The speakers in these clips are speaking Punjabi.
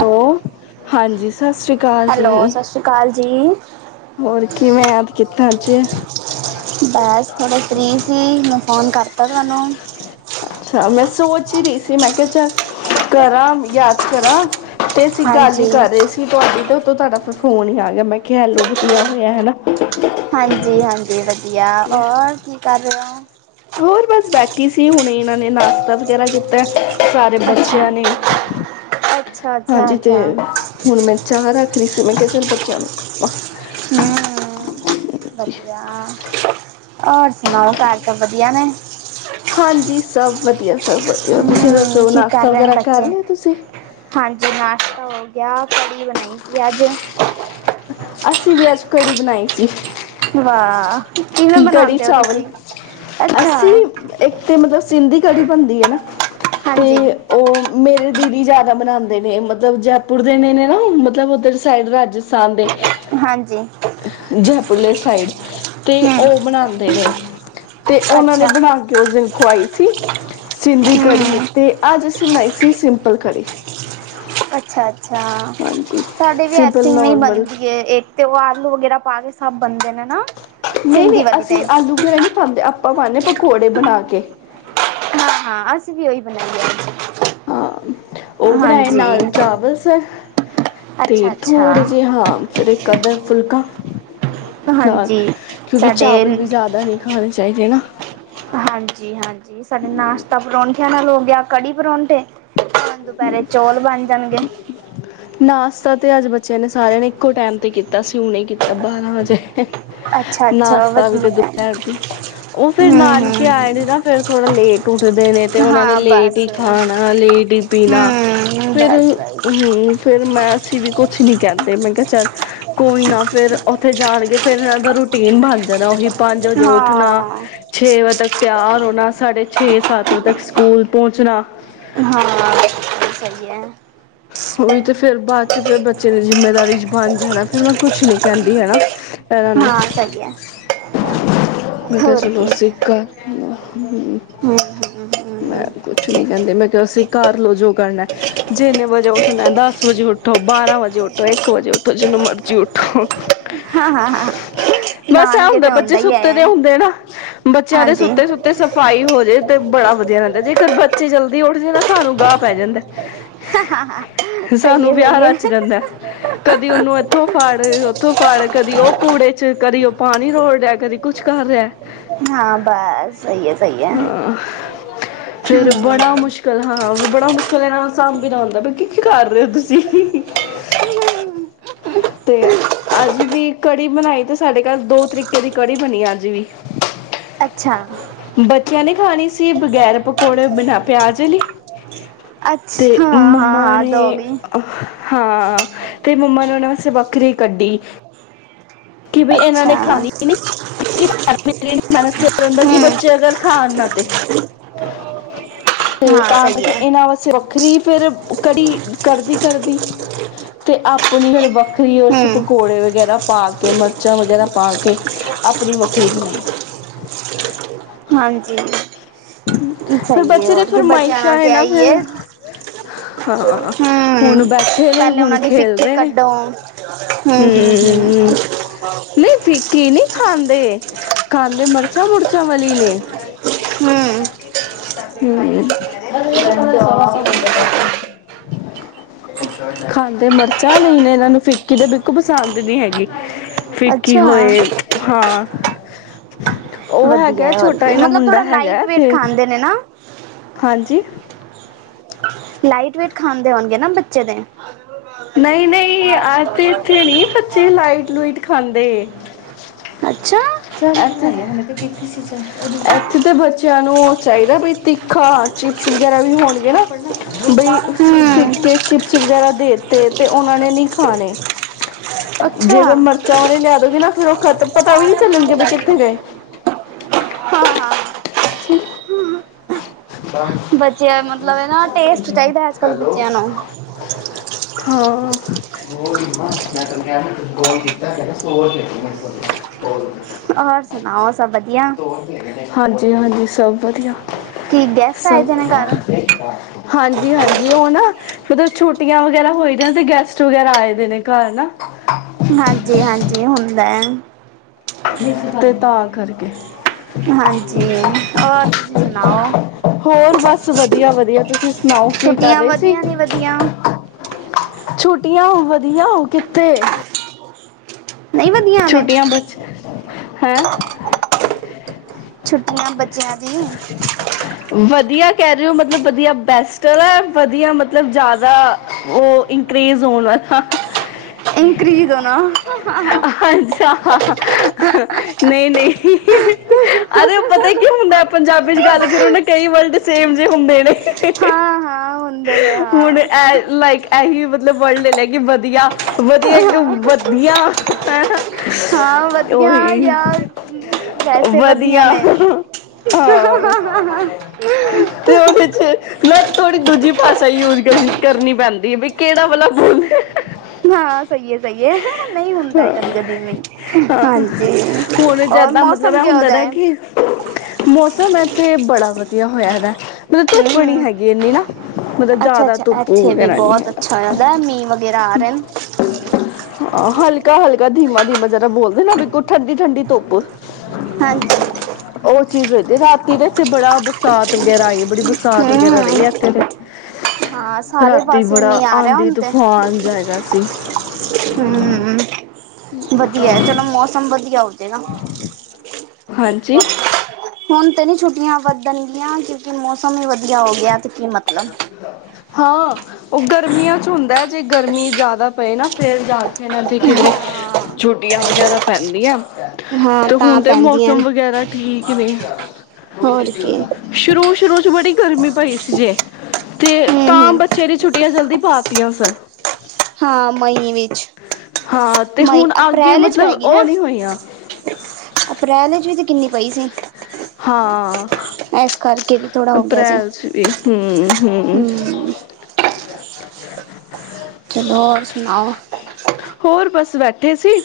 ਲੋ ਹਾਂਜੀ ਸਤਿ ਸ੍ਰੀ ਅਕਾਲ ਜੀ ਹੈਲੋ ਸਤਿ ਸ਼੍ਰੀ ਅਕਾਲ ਜੀ ਹੋਰ ਕਿਵੇਂ ਯਾਦ ਕੀਤਾ ਅੱਜ ਬਸ ਥੋੜ੍ਹੇ ਫਰੀ ਸੀ ਮੈਂ ਫੋਨ ਕਰਤਾ ਤੁਹਾਨੂੰ ਅੱਛਾ ਮੈਂ ਸੋਚ ਹੀ ਰਹੀ ਸੀ ਮੈਂ ਕਿਹਾ ਚੱਲ ਕਰਾਂ ਯਾਦ ਕਰਾਂ ਤੇ ਅਸੀਂ ਗੱਲ ਹੀ ਹਾਂਜੀ ਕਰ ਰਹੇ ਸੀ ਤੁਹਾਡੀ ਤੇ ਉਤੋਂ ਤੁਹਾਡਾ ਫ ਫੋਨ ਹੀ ਆ ਗਿਆ ਮੈਂ ਕਿਹਾ ਐ ਲੋ ਧੀਆ ਹੋਇਆ ਹੈ ਨਾ ਹਾਂਜੀ ਹਾਂਜੀ ਵ ਯਾ ਔਰ ਕੀ ਕਾਰ ਰਹੇ ਓ ਹੋਰ ਬਸ ਬੈਠੀ ਸੀ ਹੁਣੇ ਇਹਨਾਂ ਨੇ ਨਾਸ਼ਤਾ ਵਗੈਰਾ ਕੀਤਾ ਐ ਸਾਰੇ ਅੱਛਾ ਬੱਚਿਆਂ ਨੇ। ਅੱਛਾ ਅੱਛਾ ਹਾਂਜੀ ਤੇ ਅੱਛਾ ਹੁਣ ਮੈਂ ਚਾਹ ਰੱਖ ਰਹੀਂ ਸੀ ਮੈਂ ਕਿਹਾ ਚੱਲ ਬੱਚਿਆਂ ਨੂੰ ਹਾਂਜੀ ਹਮ ਵਦੀਆ। ਹੋਰ ਸੁਣਾਓ ਘਰ ਸਭ ਵਧੀਆ ਨੇ? ਹਾਂਜੀ ਸ ਸਭ ਵਧੀਆ। ਸਭ ਵਧੀਆ ਤੁਸੀਂ ਹਮ ਦੱਸੋ ਕੀ ਕਰ ਨਾਸ਼ਤਾ ਰਹੇ ਨੇ ਵਗੈਰਾ ਬੱਚੇ ਕਰ ਲਿਆ ਤੁਸੀਂ ਹਾਂਜੀ ਨਾਸ਼ਤਾ ਹੋ ਗਿਆ ਕੜੀ ਬਣਾਈ। ਅੱਜ। ਅੱਸੀਂ ਵੀ ਅੱਜ ਕੜੀ ਬਣਾਈ ਸੀ। ਵਾਹ ਕਿਵੇਂ ਕੜੀ ਬਣਾਉਂਦੇ ਹੋ ਚਾਵਲ ਤੁਸੀਂ ਅਸੀਂ ਅੱਛਾ ਇੱਕ ਤੇ ਮਤਲਬ ਸਿੰਧੀ ਕੜੀ ਬਣਦੀ ਹੈ ਨਾ ਤੇ ਹਾਂਜੀ ਉਹ ਮੇਰ ਦੀਦੀ ਜ਼ਿਆਦਾ ਬਨਾਉਂਦੇ ਨੇ ਮਤਲਬ ਜੈਪੁਰ ਦੇ ਨੇ ਨੇ ਨਾ ਮਤਲਬ ਉੱਧਰ ਸਾਈਡ ਰਾਜਸ ਸਾਂਦੇ। ਹਾਂਜੀ ਜੈਪੁਰਲੇ ਸਾਈਡ ਤੇ ਹਮ ਉਹ ਬਣਾਨਦੇ ਨੇ ਤੇ ਉਹਨਾ ਨੇ ਅੱਛਾ ਬਣਾ ਕੇ ਉਸ ਦਿਨ ਖਆਈ ਸੀ ਸਿੰਧੀ ਕੜੀ ਹਮ ਤੇ ਅੱਜ ਅਸੀਂ ਬਣਾਈ ਸੀ ਸਿੰਪਲ ਕੜੀ। ਅੱਛਾ ਅੱਛਾ ਹਾਂਜੀ ਸਾਡੇ ਵੀ ਸਿੰਪਲ ਐਥੇ ਇਵੇਂ ਹੀ ਨੋਰਮਲ ਬਣਦੀ ਹੈ ਇੱਕ ਤੇ ਉਹ [unintelligible] ਆਲੂ ਵਗੈਰਾ ਪਾ ਕੇ ਸਭ ਬਣਦੇ ਨੇ ਨਾ। ਨਹੀਂ ਨਹੀਂ ਸਿੰਧੀ ਵਾਲੀ ਅਸੀਂ ਤੇ ਆਲੂ ਗੈਰਾ ਨਹੀਂ ਖਾਂਦੇ ਆਪਾਂ ਪਾਂਦੇ ਪਕੌੜੇ ਬਣਾ ਕੇ। ਅਸੀ ਵੀ ਉਹਹੀ ਬਣਾਈ ਏ ਅੱਜ। ਹਾਂ ਉਹ ਬਣਾਏ ਹਾਂਜੀ ਨਾਲ ਚਾਵਲ ਸੇ ਤੇ ਅੱਛਾ ਅੱਛਾ ਥੋੜੇ ਜੇ ਹਾਂ ਫਿਰ ਇੱਕ ਅਧਾ ਫੁਲਕਾ। ਨਾਲ ਹਾਂਜੀ ਕਿਉਂਕਿ ਸਾਡੇ ਚਾਵਲ ਵੀ ਜ਼ਿਆਦਾ ਨਹੀਂ ਖਾਣੇ ਚਾਹੀਦੇ ਨਾ। ਹਾਂਜੀ ਯਾਂ ਕੜੀ ਪਰੋਂਠੇ। ਹੁਨ ਦੁਪਿਹਰੇ ਰੇ ਚੌਲ ਬਣ ਜਾਣਗੇ। ਨਾਸ਼ਤਾ ਤੇ ਅੱਜ ਬੱਚਿਆਂ ਨੇ ਸਾਰਿਆਂ ਨੇ ਇੱਕੋ ਟਾਈਮ ਤੇ ਕੀਤਾ ਸੀ ਹੁਣੇ ਕੀਤਾ ਬਾਰਾਂ ਵਜੇ। ਅੱਛਾ ਅੱਛਾ ਨਾਸ਼ਤਾ ਵੀ ਵਧੀਆ ਤੇ ਹੈ ਦੁਪਹਿਰ ਦੀ ਉਹ ਫੇਰ ਹਮ ਨਾਨਕੇ ਆਏ ਹਮ ਨੇ ਨਾ ਫੇਰ ਥੋੜਾ ਲੇਟ ਉੱਠਦੇ ਨੇ ਤੇ ਉਹਨਾ ਨੇ ਹਾਂ ਲੇਟ ਬਸ ਹੀ ਖਾਣਾ ਲੇਟ ਤੇ ਪੀਣਾ ਹਮ ਫਿਰ ਬਸ ਬਸ ਹੂੰ ਫਿਰ ਮੈਂ ਅਸੀਂ ਵੀ ਕੁਛ ਨੀ ਕਹਿੰਦੇ ਮੈਂ ਕਿਹਾ ਚੱਲ ਕੋਈ ਨਾ ਫੇਰ ਉੱਥੇ ਜਾਣਗੇ ਫੇਰ ਇਹਨਾਂ ਦਾ ਰੂਟੀਨ ਬਣ ਜਾਣਾ ਉਹੀ। ਪੰਜ ਵਜੇ ਉੱਠਣਾ ਹਾਂ ਛੇ ਵਜੇ ਤੱਕ ਤਿਆਰ ਹੋਣਾ ਸਾਢੇ ਛੇ ਸੱਤ ਤੱਕ ਸਕੂਲ ਪਹੁੰਚਣਾ। ਹਾਂ ਸਹੀ ਹੈ। ਉਹੀ ਤੇ ਫੇਰ ਬਾਅਦ ਚ ਫਿਰ ਬੱਚੇ ਦੀ ਜਿੰਮੇਦਾਰੀ ਚ ਬਣ ਜਾਣਾ। ਫਿਰ ਮੈਂ ਕੁਛ ਨੀ ਕਹਿੰਦੀ ਹਨਾ ਇਹਨਾਂ ਨੂੰ ਹਾਂ ਸਹੀ ਹੈ ਮੈਂ ਕਿਹਾ ਹੋਰ ਚਲੋ ਕੀ ਹਮ, ਸਿੱਖ ਹੂੰ, ਹਮ, ਮੈਂ ਹਮ, ਕੁਛ ਨੀ ਕਹਿੰਦੀ ਮੈਂ ਕਿਹਾ ਸੀ ਕਰ ਲੋ ਜੋ ਕਰਨਾ ਜਿੰਨੇ ਵਜੇ ਉੱਠਣਾ, ਦਸ ਵਜੇ ਉੱਠੋ, ਬਾਰਾਂ ਵਜੇ ਉੱਠੋ, ਇੱਕ ਵਜੇ ਉੱਠੋ, ਜਿਦੋ ਮਰਜ਼ੀ ਉੱਠੋ। ਹਾਂ ਹਾਂ ਹਾਂ ਬਸ ਇਹ ਨਾਨਕੇ ਹੁੰਦਾ ਤੇ ਬੱਚੇ ਹੀ ਸੁੱਤੇ ਹੈ ਦੇ ਹੁੰਦੇ ਨੇ ਨਾ, ਬੱਚਿਆਂ ਦੇ ਹਾਂਜੀ ਸੁੱਤੇ-ਸੁੱਤੇ ਸਫ਼ਾਈ ਹੋ ਜਾਏ ਤੇ ਬੜਾ ਵਧੀਆ ਰਹਿੰਦਾ ਜੇ ਕਰ ਬੱਚੇ ਜਲਦੀ ਉੱਠ ਜਾਨ ਤੇ ਸਾਨੂੰ ਗਾਹ ਪੈ ਜਾਂਦਾ ਸਹੀ ਸਾਨੂੰ ਹੈ ਵਿਆਹ ਸਹੀ ਹੈ ਰਚ ਜਾਂਦਾ ਕਦੀ ਉਹਨੂੰ ਇੱਥੋਂ ਫੜ, ਉੱਥੋ ਫੜ ਕਦੇ ਕਦੀ ਉਹ ਕੂੜੇ ਚ, ਕਦੀ ਉਹ ਪਾਣੀ ਰੋੜ ਰਿਹਾ ਕਦੀ ਕੁਛ ਕਰ ਰਿਹਾ। ਹਾਂ ਬਸ ਸਹੀ ਹੈ ਸਹੀ ਹੈ ਹਾਂ, ਫੇਰ ਬੜਾ ਹਮ। ਮੁਸ਼ਕਿਲ ਹਾਂ ਬੜਾ ਮੁਸ਼ਕਿਲ ਇਨ੍ਹਾਂ ਨੂੰ ਸਾਬਨਾ ਹੋਂਦਾ। ਕੀ-ਕੀ ਕਰ ਰਹੇ ਹੋ ਤੁਸੀਂ, ਤੇ ਅੱਜ ਵੀ ਕੜੀ ਬਣਾਈ ਤੇ ਸਾਡੇ ਘਰ ਦੋ ਤਰੀਕੇ ਦੀ ਕੜੀ ਬਣੀ ਅੱਜ ਵੀ। ਅੱਛਾ ਬੱਚਿਆਂ ਨੀ ਖਾਣੀ। ਜੀ ਬਗ਼ੈਰ ਪਕੌੜੇ, ਬਿਨਾ ਪਿਆਜ ਲਈ। ਅੱਛਾ। ਹਾਂ ਹਾਂ ਦੋਗੀ ਬੜੇ ਹਾਂ, ਤੇ ਮੰਮਾ ਨੇ ਉਹਨਾਂ ਵਾਸਤੇ ਵੱਖਰੀ ਕੱਢੀ। ਕਿ ਬਈ ਇਹਨਾਂ ਅੱਛਾ ਨੇ ਖਾਣੀ ਵੀ ਨੀ ਮੇਹਨਤ ਕਰਦਾ ਕਿ ਹਮ ਬੱਚੇ ਅਗਰ ਖਾਣ ਨਾ ਤੇ, ਤੇ ਹਾਂ ਤਾਂ ਸਹੀ ਕਰਕੇ ਹੈ ਇਹਨਾਂ ਵਾਸਤੇ ਵੱਖਰੀ ਫੇਰ ਕੜੀ ਕਰਦੀ-ਕਰਦੀ। ਤੇ ਆਪਣੀ ਫੇਰ ਵੱਖਰੀ ਓਸ ਚ ਹਮ ਪਕੌੜੇ ਵਗੈਰਾ ਪਾ ਤੇ ਮਿਰਚਾਂ ਵਗੈਰਾ ਪਾ ਕੇ ਆਪਣੀ ਵੱਖਰੀ ਬਣਾਈ। ਹਾਂਜੀ। ਫਿਰ ਸਹੀ ਹੈ ਬੱਚੇ ਦੀ ਹੋਰ ਕੀ ਬੱਚਿਆਂ ਫਰਮਾਇਸ਼ਾ ਨਾਲ ਤੇ ਨਾ ਆਈ ਫਿਰ ਹੈ ਹਾਂ-ਹਾਂ ਹੁਣ ਹਮ ਬੈਠੇ ਨੇ ਪਹਿਲੇ ਹੁਣ ਉਹਨਾਂ ਦੀ ਖੇਲ ਫਿੱਕੀ ਰਹੇ ਨੇ, ਕੱਢੋ ਹਮ ਹਮ ਹਮ ਹੂੰ, ਨਹੀਂ ਫਿੱਕੀ ਨਹੀ ਖਾਂਦੇ। ਖਾਂਦੇ ਮਰ [unintelligible] ਹੂੰ। ਖਾਂਦੇ ਹਮ ਮਿਰਚਾਂ ਵਾਲੀ ਨੇ, ਇਹਨਾਂ ਨੂੰ ਫਿੱਕੀ ਤੇ ਬਿਲਕੁਲ ਪਸੰਦ ਨੀ ਹੈਗੀ। ਫਿੱਕੀ ਅੱਛਾ ਹੋਏ ਹਾਂ। ਉਹ ਵਧੀਆ ਹੈਗਾ ਹੈ ਹੋਰ ਛੋਟਾ ਕੀ ਜਿਨਾਂ ਮਤਲਬ ਮੁੰਡਾ ਥੋੜਾ ਹੈਗਾ। ਲਾਈਟ ਵੇਟ ਖਾਂਦੇ ਨੇ ਨਾ ਹਾਂਜੀ। ਲਾਈਟ ਵੇਟ ਖਾਂਦੇ ਹੋਣਗੇ, ਨਾ ਬੱਚੇ ਤੇ। ਨਹੀਂ-ਨਹੀਂ ਆ ਤੇ ਇੱਥੇ ਨੀ ਬੱਚੇ ਲਾਈਟ ਲੁਟ ਖਾਂਦੇ, ਅੱਛਾ ਇੱਥੇ ਤੇ ਬੱਚਿਆਂ ਨੂੰ ਚਾਹੀਦਾ ਬਈ ਤਿੱਖਾ ਚਿਪਸ ਵਗੈਰਾ ਵੀ ਹੋਣਗੇ ਨਾ ਬਈ ਹਮ ਫਿੱਕੇ ਚਿਪਸ ਵਗੈਰਾ ਦੇ ਤੇ-ਤੇ ਉਹਨਾਂ ਨੇ ਨਹੀਂ ਖਾਣੇ ਅੱਛਾ ਜੇਕਰ ਹਾਂ ਮਿਰਚਾਂ ਵਾਲੇ ਲਿਆ ਦੋਗੇ ਨਾ ਫਿਰ ਉਹ ਖਤਮ, ਪਤਾ ਵੀ ਨਹੀਂ ਚੱਲਣਗੇ ਬਈ ਕਿੱਥੇ ਗਏ। ਹਾਂ ਅਛ ਬੱਚੇ ਮਤਲਬ ਹੈ ਨਾ ਟੇਸਟ ਚਾਹੀਦਾ ਅੱਜ ਕੱਲ ਹੈਲੋ, ਬੱਚਿਆਂ ਨੂੰ ਹਾਂ। ਗੋਲ ਮੈਂ ਤਹਨੂੰ ਕਿਹਾ ਗੋਲ ਕੀਤਾ ਕ [inaudible] ਹੋਰ ਸੁਣਾਓ। ਸਭ ਵਧੀਆ ਹਾਂਜੀ-ਹਾਂਜੀ। ਸਭ ਵਧੀਆ। ਕੀ ਗੈਸਟ ਆਏ ਸਭ ਦੇ ਨੇ ਘਰ ਵਧੀਆ, ਹਾਂਜੀ- ਹਾਂਜੀ, ਉਹ ਨਾ। ਫਦ ਛੁੱਟੀਆਂ ਵਗ਼ੈਰਾ ਹੋਈ, ਤੇ ਗੈਸਟ ਵਗੈਰਾ ਆਏ ਦੇ ਨੇ ਘਰ ਨਾ। ਹਾਂਜੀ-ਹਾਂਜੀ ਹੁੰਦਾ ਹੈ। ਜਿੱਧ ਦਾਗ ਕਰਕੇ ਹਾਂਜੀ ਔਰ ਤੁਸੀਂ ਸੁਣਾਓ ਹੋਰ ਬਸ ਵਧੀਆ- ਵਧੀਆ, ਤੁਸੀਂ ਸੁਣਾਓ ਕੀ ਕਰ ਛੁੱਟੀਆਂ ਰਹੇ ਸੀ, ਵਧੀਆ ਨੀ ਵਧੀਆ ਛੋਟੀ ਛੁੱਟੀਆਂ, ਵਧੀਆ ਕਿੱਥੇ। ਨਹੀਂ ਵਧੀਆ, ਛੁੱਟੀਆਂ ਬਚ ਹੈਂ ਛੁੱਟੀਆਂ ਬੱਚਿਆਂ ਦੀਆਂ ਵਧੀਆ ਕਹਿ ਰਹੇ ਹੋ, ਮਤਲਬ ਵਧੀਆ ਬੈਸਟ ਵਾਲਾ ਵਧੀਆ ਮਤਲਬ ਜ਼ਿਆਦਾ ਉਹ ਇਨਕਰੇਜ ਹੋਣ ਵਾਲਾ। ਇਨਕਰੀਜ਼ ਹੋਣਾ ਹਾਂ ਨਹੀਂ-ਨਹੀਂ, ਅਰੇ ਪਤਾ ਕਿਉ ਹੁੰਦਾ। ਪੰਜਾਬੀ 'ਚ ਗੱਲ ਕਰੋ ਨਾ, ਕਈ ਵਰਲਡ ਸੇਮ ਜਿ ਹੁੰਦੇ ਨੇ, ਹਾਂ ਹਾਂ ਹੁੰਦੇ ਨੇ ਹੁਣ ਹਾਂ ਇਹ ਲਾਈਕ ਇਹੀ ਮਤਲਬ ਵਰਲਡ ਲੈ ਕੇ ਵਧੀਆ ਹਾਂ ਵਧੀਆ ਹਾਂ ਵਧੀਆ ਓਹੀ ਯਾਰ ਵੈਸੇ ਵਧੀਆ ਨੇ ਹਾਂ, ਤੇ ਉਹਦੇ 'ਚ ਮੈਂ ਥੋੜੀ ਦੂਜੀ ਭਾਸ਼ਾ ਯੂਜ ਕਰਨੀ ਪੈਂਦੀ ਹੈ ਬਈ ਕਿਹੜਾ ਭਾ ਬੋਲ। ਹਾਂ ਸਹੀ ਹੈ ਸਹੀ ਹੈ ਨਹੀਂ ਹੁੰਦਾ ਕਦੀ ਕਦੀ ਵੀ ਹਾਂ ਹਾਂਜੀ ਹੁਣ ਹੋਰ ਜਿਆਦਾ ਮਤਲਬ ਮੌਸਮ ਇਹ ਕਿੋ ਹੁੰਦਾ ਜਾਹਾ ਨਾ ਹੈ ਕਿ ਮੌਸਮ ਹੈ ਤੇ ਬੜਾ ਵਧੀਆ ਹੋਇਆ ਹੈਗਾ ਮਤਲਬ ਧੁੱਪ ਨੀ ਹਮ ਹੈਗੀ ਇੰਨੀ ਨਾ ਮਤਲਬ ਅੱਛਾ ਜ਼ਿਆਦਾ ਅੱਛਾ ਧੁੱਪ ਇੱਥੇ ਵੀ ਹੋਣਾ ਨੀ ਬਹੁਤ ਹੈਗਾ ਅੱਛਾ ਹੋ ਜਾਂਦਾ ਮੀਂਹ ਵਗੈਰਾ ਆ ਰਹੇ ਨੇ ਹਲਕਾ ਹਲਕਾ ਧੀਮਾ ਧੀਮਾ ਜਰਾ ਬੋਲਦੇ ਨਾ ਵੀ ਕੋਈ ਠੰਡੀ ਠੰਡੀ ਧੁੱਪ ਹਾਂਜੀ ਉਹ ਚੀਜ਼ ਰਾਤੀ ਤੇ ਇੱਥੇ ਬੜਾ ਬਰਸਾਤ ਵਗੈਰਾ ਆਈ ਹੈ ਬੜੀ ਬਰਸਾਤ ਵਗ਼ੈਰਾ ਰਹੀ ਹੈ ਹਮ ਇੱਥੇ ਹਾਂ ਤੇ ਸਾਰੇ ਰਾਤੀ ਪਾਸੇ ਬੜਾ ਮੀਂਹ ਆ ਰਿਹਾ ਆਂਧੀ ਹੁਣ ਤੇ ਤੂਫਾਨ ਜਾਏਗਾ ਸੀ ਹਮ ਵਧੀਆ ਚਲੋ ਮੌਸਮ ਵਧੀਆ ਕਿ ਨਾ ਹਾਂਜੀ ਹੁਣ ਤਾਂ ਨਹੀਂੀ ਛੁੱਟੀਆਂ ਵੱਧਣਗੀਆਂ ਕਿਉਂਕਿ ਮੌਸਮ ਹੀ ਵਧੀਆ ਹੋ ਗਿਆ ਤੇ ਕੀ ਮਤਲਬ ਹਾਂ ਉਹ ਗਰਮੀਆਂ ਚ ਹੁੰਦਾ ਏ ਜ ਜੇ ਗਰਮੀ ਜ਼ਿਆਦਾ ਪਏ ਨਾ ਫੇਰ ਜਾ [inaudible] ਇਹਨਾਂ ਦੀ ਕਈ ਵਾਰੀ ਛੁੱਟੀਆਂ ਵਗੈਰਾ ਪੈਂਦੀਆਂ ਹਾਂ ਤੇ ਤਾਂ ਹੁਣ ਤੇ ਪੈਂਦੀਆਂ ਮੌਸਮ ਨੇ ਵਗੈਰਾ ਠੀਕ ਨੇਂ ਹੋਰ ਕੀ ਸ਼ੁਰੂ ਸ਼ੁਰੂ ਚ ਬੜੀ ਗਰਮੀ ਪਈ ਸੀ। ਜੇ ਤੇ ਹੂੰ ਤਾਂ ਹੂੰ ਬੱਚੇ ਦੀ ਛੁੱਟੀਆਂ ਜਲਦੀ ਪਾ ਟੀਆਂ ਸਨ ਹਾਂ ਮਈ ਵਿੱਚ ਹਾਂ ਤੇ ਮਈ ਹੁਣ ਅੱਗੇ ਅਪ੍ਰੈਲ ਇਚ ਪਏ ਮਤਲਬ ਗਈ ਉਹ ਨਾ ਨਹੀਂ ਹੋਈਆਂ ਅਪ੍ਰੈਲ ਇਚ ਵੀ ਤੇ ਕਿੰਨੀ ਪਈ ਸੀਂ ਹਾਂ ਪੁਚ ਪੁਚ ਕਰਕੇ ਵੀ ਥੋੜਾ ਹੋ ਗਿਆ ਸੀ ਅਪ੍ਰੈਲ ਚ ਵੀ ਹਮ ਹਮ [inaudible] ਹੂੰ ਚਲੋ ਹੋਰ ਸੁਨਾਓ। ਬਲੈਂਕ ਹੋਰ ਬਸ ਬੈਠ ਠੇ ਸੀ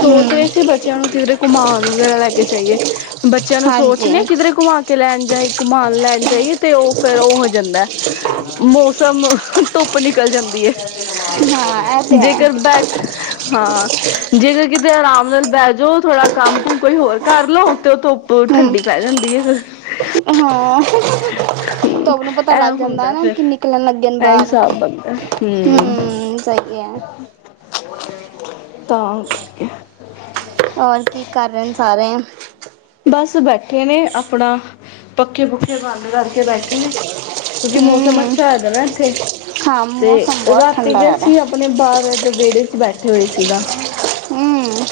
ਹੂੰ ਰਹੇ ਸੀ ਬੱਚਿਆਂ ਨੂੰ ਕਿਧਰੇ ਘੁੰਮਾਨ ਵਗੈਰਾ ਲੈ ਕੇ ਜਾਈਏ। ਬੱਚਿਆਂ ਨੂੰ ਸੋਚ ਹਾਂਜੀ ਨੀਆ ਕਿਧਰੇ ਘੁਮਾ ਕੇ ਲੈਨ ਜਾਏ ਘੁਮਾਣ ਲੈਨ ਜਾਹੀਏ ਤੇ ਓਹ ਫੇਰ ਓਹ ਹੋ ਜਾਂਦਾ ਐ ਮੌਸਮ ਹੁਹ ਧੁੱਪ ਨਿਕਲ ਜਾਂਦੀ ਹੈ। ਹਾਂ ਇਹ ਤੇ [inaudible] ਜੇ ਹੈ ਬੈਠ ਹਾਂ ਜਦੋ ਕਿਤੇ ਆਰਾਮ ਨਾਲ ਬਹਿ ਜਾਓ ਥੋੜਾ ਕੰਮ ਕੁਮ ਕੋਈ ਹੋਰ ਕਰ ਲਓ ਤੇ ਉਹ ਧੁੱਪ ਠੰਡੀ ਪੈ ਜਾਂਦੀ ਹੈ ਫਿਰ। ਅ ਹਾਂ ਤੁਹਾਨੂੰ ਪਤਾ ਐ ਲੱਗ ਜਾਂਦਾ ਏ ਹੁੰਦਾ ਨਾ ਫਿਰ। ਕਿ ਨਿਕਲਨ ਲੱਗੇ ਨੇ ਐ ਬਾਹਰ ਹਿਸਾਬ ਬਣਦਾ ਹੂੰ ਸਹੀ ਹੈ। ਤਾਂ ਕਰਕੇ ਹੋਰ ਕੀ ਕਰ ਰਹੇ ਨੇਂ ਸਾਰੇ। ਬਸ ਬੈਠੇ ਨੇ ਆਪਣਾ ਪੱਖੇ ਪੁੱਖੇ ਬੰਦ ਕਰਕੇ ਬੈਠੇ ਨੇ ਕਿਉਂਕਿ ਮੌਸਮ ਹਮ ਅੱਛਾ ਹੋਇਆ ਦਾ ਨਾ ਇੱਥੇ। ਹਾਂ ਤੇ ਮੌਸਮ ਬਹੁਤ ਰਾਤੀ ਠੰਡਾ ਤੇ ਹੈ ਉਹਦਾ ਅਸੀ ਆਪਣੇ ਬਾਹਰ ਇੱਥੇ ਵੇਹੜੇ ਚ ਈ ਬੈਠੇ ਹੋਏ ਸੀਗਾ ਹਮ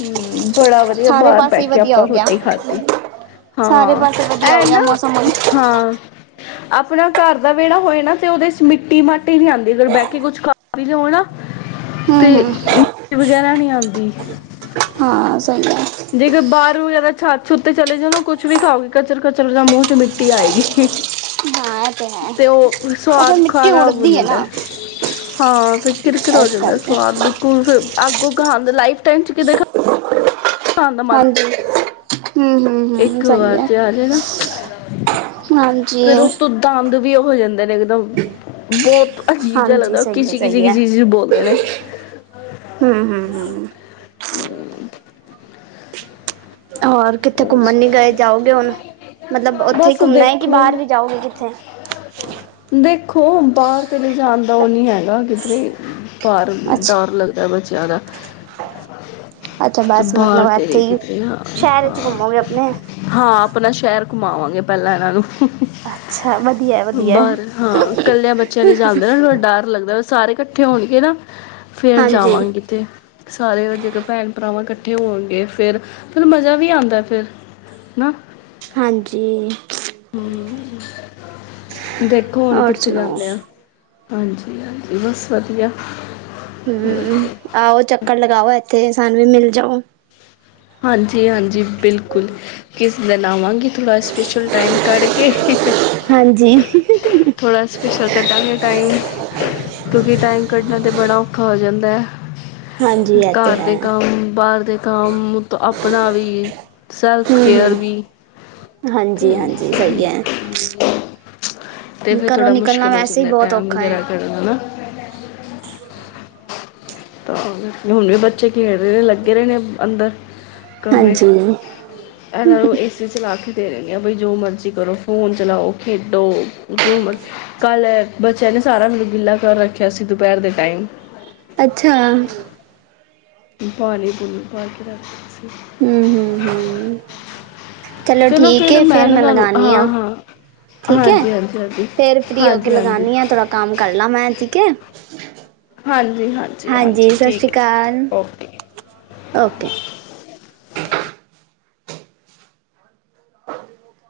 ਹੂੰ ਬੜਾ ਵਧੀਆ ਸਾਰੇ ਬਾਹਰ ਪਾਸੇ ਬੈ ਹੀ ਕੇ ਵਧੀਆ ਆਪਾਂ ਹੋ ਗਿਆ ਸੋਚ ਖਾਦੀ ਸਾਰੇ ਹਾਂ ਪਾਸੇ ਵਧੀਆ ਹੋ ਇਹ ਗਿਆ ਨਾ ਮੌਸਮ ਹੁਣ ਹਾਂ ਆਪਣਾ ਘਰ ਦਾ ਵਿਹੜਾ ਹੋਏ ਨਾ ਤੇ ਉਹਦੇ ਚ ਮਿੱਟੀ ਮਾਟੀ ਨੀ ਆਦੀ ਅਗਰ ਬਹਿ ਕੇ ਕੁਛ ਖਾ ਪੀ ਲਿਓ ਨਾ। ਤੇ ਹਮ ਹਮ ਮਿਟੀ ਵਗੈਰਾ ਨੀ ਆਦ ਦੀ ਹਾਂ ਸਹੀ ਹੈ ਜੇ ਕੋਈ ਬਾਹਰ ਵਗੈਰਾ ਛੱਤ ਛੱ ਤੇ ਚਲੇ ਜਾਣਾ ਕੁੱਛ ਵੀ ਖਾਓਗੀ ਕਚਰ-ਕਚਰ ਜਾਂ ਮੂੰਹ ਚ ਮਿੱਟੀ ਆਏਗੀ। ਮ ਤੇ ਹੈ ਉਹ ਫਿਰ ਸਵਾਦ ਮਿੱਟੀ ਖਾਰਾ ਹੋ ਉੱਡਦੀ ਹੈ ਜਾਂਦਾ ਨਾ, ਹਾਂ ਫ ਕਿਰ ਕਿਰਾ ਹੋ ਇਸ ਜਾਂਦਾ ਕਰਕੇ ਸਵਾਦ ਬਿਲਕੁਲ ਫਿਰ ਅੱਗੋ ਗਾਦ ਲਾਈਫ ਟਾਈਮ ਚ ਕਿ ਹਾਂਜੀ, ਹੂੰ-ਹੂੰ-ਹੂੰ, ਇੱਕ ਸਹੀ ਵਾਰ ਹੈ ਚ ਆ ਜੇ ਨਾ ਹਾਂਜੀ। ਫਿਰ ਉਤੋਂ ਦੰਦ ਵੀ ਉਹ ਹੋ ਜਾਂਦੇ ਨੇ ਇੱਕਦਮ ਬਹੁਤ ਅਜੀਬ ਜਿਹਾ ਹਾਂਜੀ ਲੱਦਾ ਉਹ ਸਹੀ ਕਿਸੀ-ਕਿਸੀ-ਕਿਸੀ ਚੀ ਬੋਲਦੇ ਨੇ, [unintelligible] ਹੂੰ-ਹੂੰ-ਹੂੰ, ਹੋਰ ਕਿੱਥੇ ਘੁੰਮਣ ਨੀ ਗਏ ਜਾਓਗੇ ਹੁਣ ਮਤਲਬ ਉੱਥੇ ਹੀ ਬਸ ਘੁੰਮਣਾ ਹੈ ਕਿ ਦੇਖੋ ਬਾਹਰ ਵੀ ਜਾਓਗੇ ਕਿੱਤੇ ਖੋ ਬਾਹਰ ਤੇ ਨਹੀਂ ਜਾਣ ਦਾ ਉਹ ਨੀ ਹੈਗਾ ਕਿਧਰੇ ਭਾਰ ਅੱਛਾ ਡਰ ਲਗਦਾ ਬੱਚਾ ਜਾਿਆਦਾ, ਅੱਛਾ ਬਸ ਮਤਲਬ ਇੱਥੇ ਹੀ ਹਾਂ ਸ਼ਹਿਰ ਹਾਂ ਚ ਘੁੰਮੋਗੇ ਆਪਣੇ ਕਮਾਵਾਂਗੇ ਪਹਿਲਾਂ ਇਹਨਾਂ ਨੂੰ ਅੱਛਾ ਵਧੀਆ, ਵਧੀਆ ਬਾਰ ਹਾਂ ਕੱਲਿਆਂ ਬੱਚਿਆਂ ਲਈ ਜਾਂਣਦੇ ਨਾਥੜਾ ਡਰ ਲੱਗਦਾ। ਸਾਰੇ ਇਕੱਠੇ ਹੋਣਗੇ ਨਾ, ਫਿਰ ਹਾਂਜੀ ਜਾਵਾਂਗੇ ਤੇ ਸਾਰੇ ਜੇ ਭੈਣ ਭਰਾਵਾਂ ਇਕੱਠ ਇਕੱਠੇ ਹੋਣਗੇ ਫਿਰ ਫਿਰ ਮਜ਼ਾ ਵੀ ਆਦਾ ਫਿਰ ਹਨਾ। ਹਾਂਜੀ ਹੂੰ ਦੇਖੋ ਹੁਣ ਹੋਰ ਕਿੱਥੇ ਸੁਣਾਓ ਜਾਂਦੇ ਆ। ਹਾਂਜੀ ਹਾਂਜੀ ਬਸ ਵਧੀਆ। ਹੂੰ ਆਓ ਚੱਕਰ ਲਗਾਓ ਇੱਥੇ। ਤੇ ਸਾਨੂੰ ਵੀ ਮਿਲ ਜਾਓ। ਹਾਂਜੀ ਹਾਂਜੀ ਬਿਲਕੁਲ ਕਿਸ ਦਿਨ ਆਵਾਂਗੀ ਥੋੜ੍ਹਾ ਸਪੈਸ਼ਲ ਟਾਈਮ ਕੱਢ ਕੇ ਹਾਂਜੀ ਥੋੜ੍ਹਾ ਸਪੈਸ਼ਲ ਕੱਢਾਂਗੇ ਟਾਈਮ ਕਿਉਂਕਿ ਟਾਈਮ ਕੱਢਣਾ ਤਾਂ ਬੜਾ ਔਖਾ ਹੋ ਜਾਂਦਾ। ਹਾਂਜੀ ਇਹ ਤੇ ਘਰ ਹੈ ਦੇ ਕੰਮ ਬਾਹਰ ਦੇ ਕੰਮ ਆਪਣਾ ਵੀ ਸੈਲਫ ਹਮ ਕੇਅਰ ਹਮ ਵੀ ਹਾਂਜੀ ਤੇ ਹਾਂਜੀ ਸਹੀ ਹੈ ਫੇਰ ਘਰੋਂ ਥੋੜਾ ਨਿਕਲਣਾ ਮੁਸ਼ਕਿਲ ਹੋ ਵੈਸੇ ਹੀ ਜਾਂਦਾ ਬਹੁਤ ਟੈਮ ਔਖਾ ਹੈ ਵਗੈਰਾ ਕਢਣਾ ਨਾ। [unintelligible] [unintelligible] ਤਾਂ ਹੁਣ ਵੀ ਬੱਚੇ ਖੇਡ ਰਹੇ ਨੇ ਲੱਗੇ ਰਹੇ ਨੇ ਅੰਦਰ ਕਮਰੇ ਹਾਂਜੀ ਐਨਾ ਨੂੰ ਏਸੀ ਚਲਾ ਕੇ ਦੇ ਦਿੰਨੀ ਆ ਵੀ ਜੋ ਮਰਜ਼ੀ ਕਰੋ ਫੋਨ ਚਲਾਓ ਖੇਡੋ ਜੋ ਮਰਜ਼ੀ ਕੱਲ ਬੱਚਿਆਂ ਨੇ ਸਾਰਾ ਗਿੱਲਾ ਕਰ ਰੱਖਿਆ ਸੀ ਦੁਪਹਿਰ ਦੇ ਟਾਈਮ ਅੱਛਾ ਹਮ ਪਾਣੀ ਪੁੱਜੀ ਭਰ ਕੇ ਰਖ ਤਾਂ ਸੀ। ਹੂੰ ਹੂੰ ਹੂੰ ਚਲੋ ਠੀਕ ਹੈ ਫੇਰ ਮੈਂ ਲਗਾਦੀ ਹਾਂ ਠੀਕ ਹੈ ਹਾਂਜੀ ਹਾਂਜੀ ਹਾਂਜੀ ਫੇਰ ਫਰੀ ਹੋ ਕੇ ਹਾਂਜੀ ਹਾਂਜੀ ਲਗਾਦੀ ਹਾਂ ਥੋੜਾ ਕੰਮ ਕਰ ਲਾ ਮੈਂ ਠੀਕ ਹੈ। [unintelligible] ਹਾਜੀ ਹਾਂਜੀ ਸਤਿ ਸ੍ਰੀ ਅਕਾਲ ਓਕੇ ਓਕੇ। [unintelligible]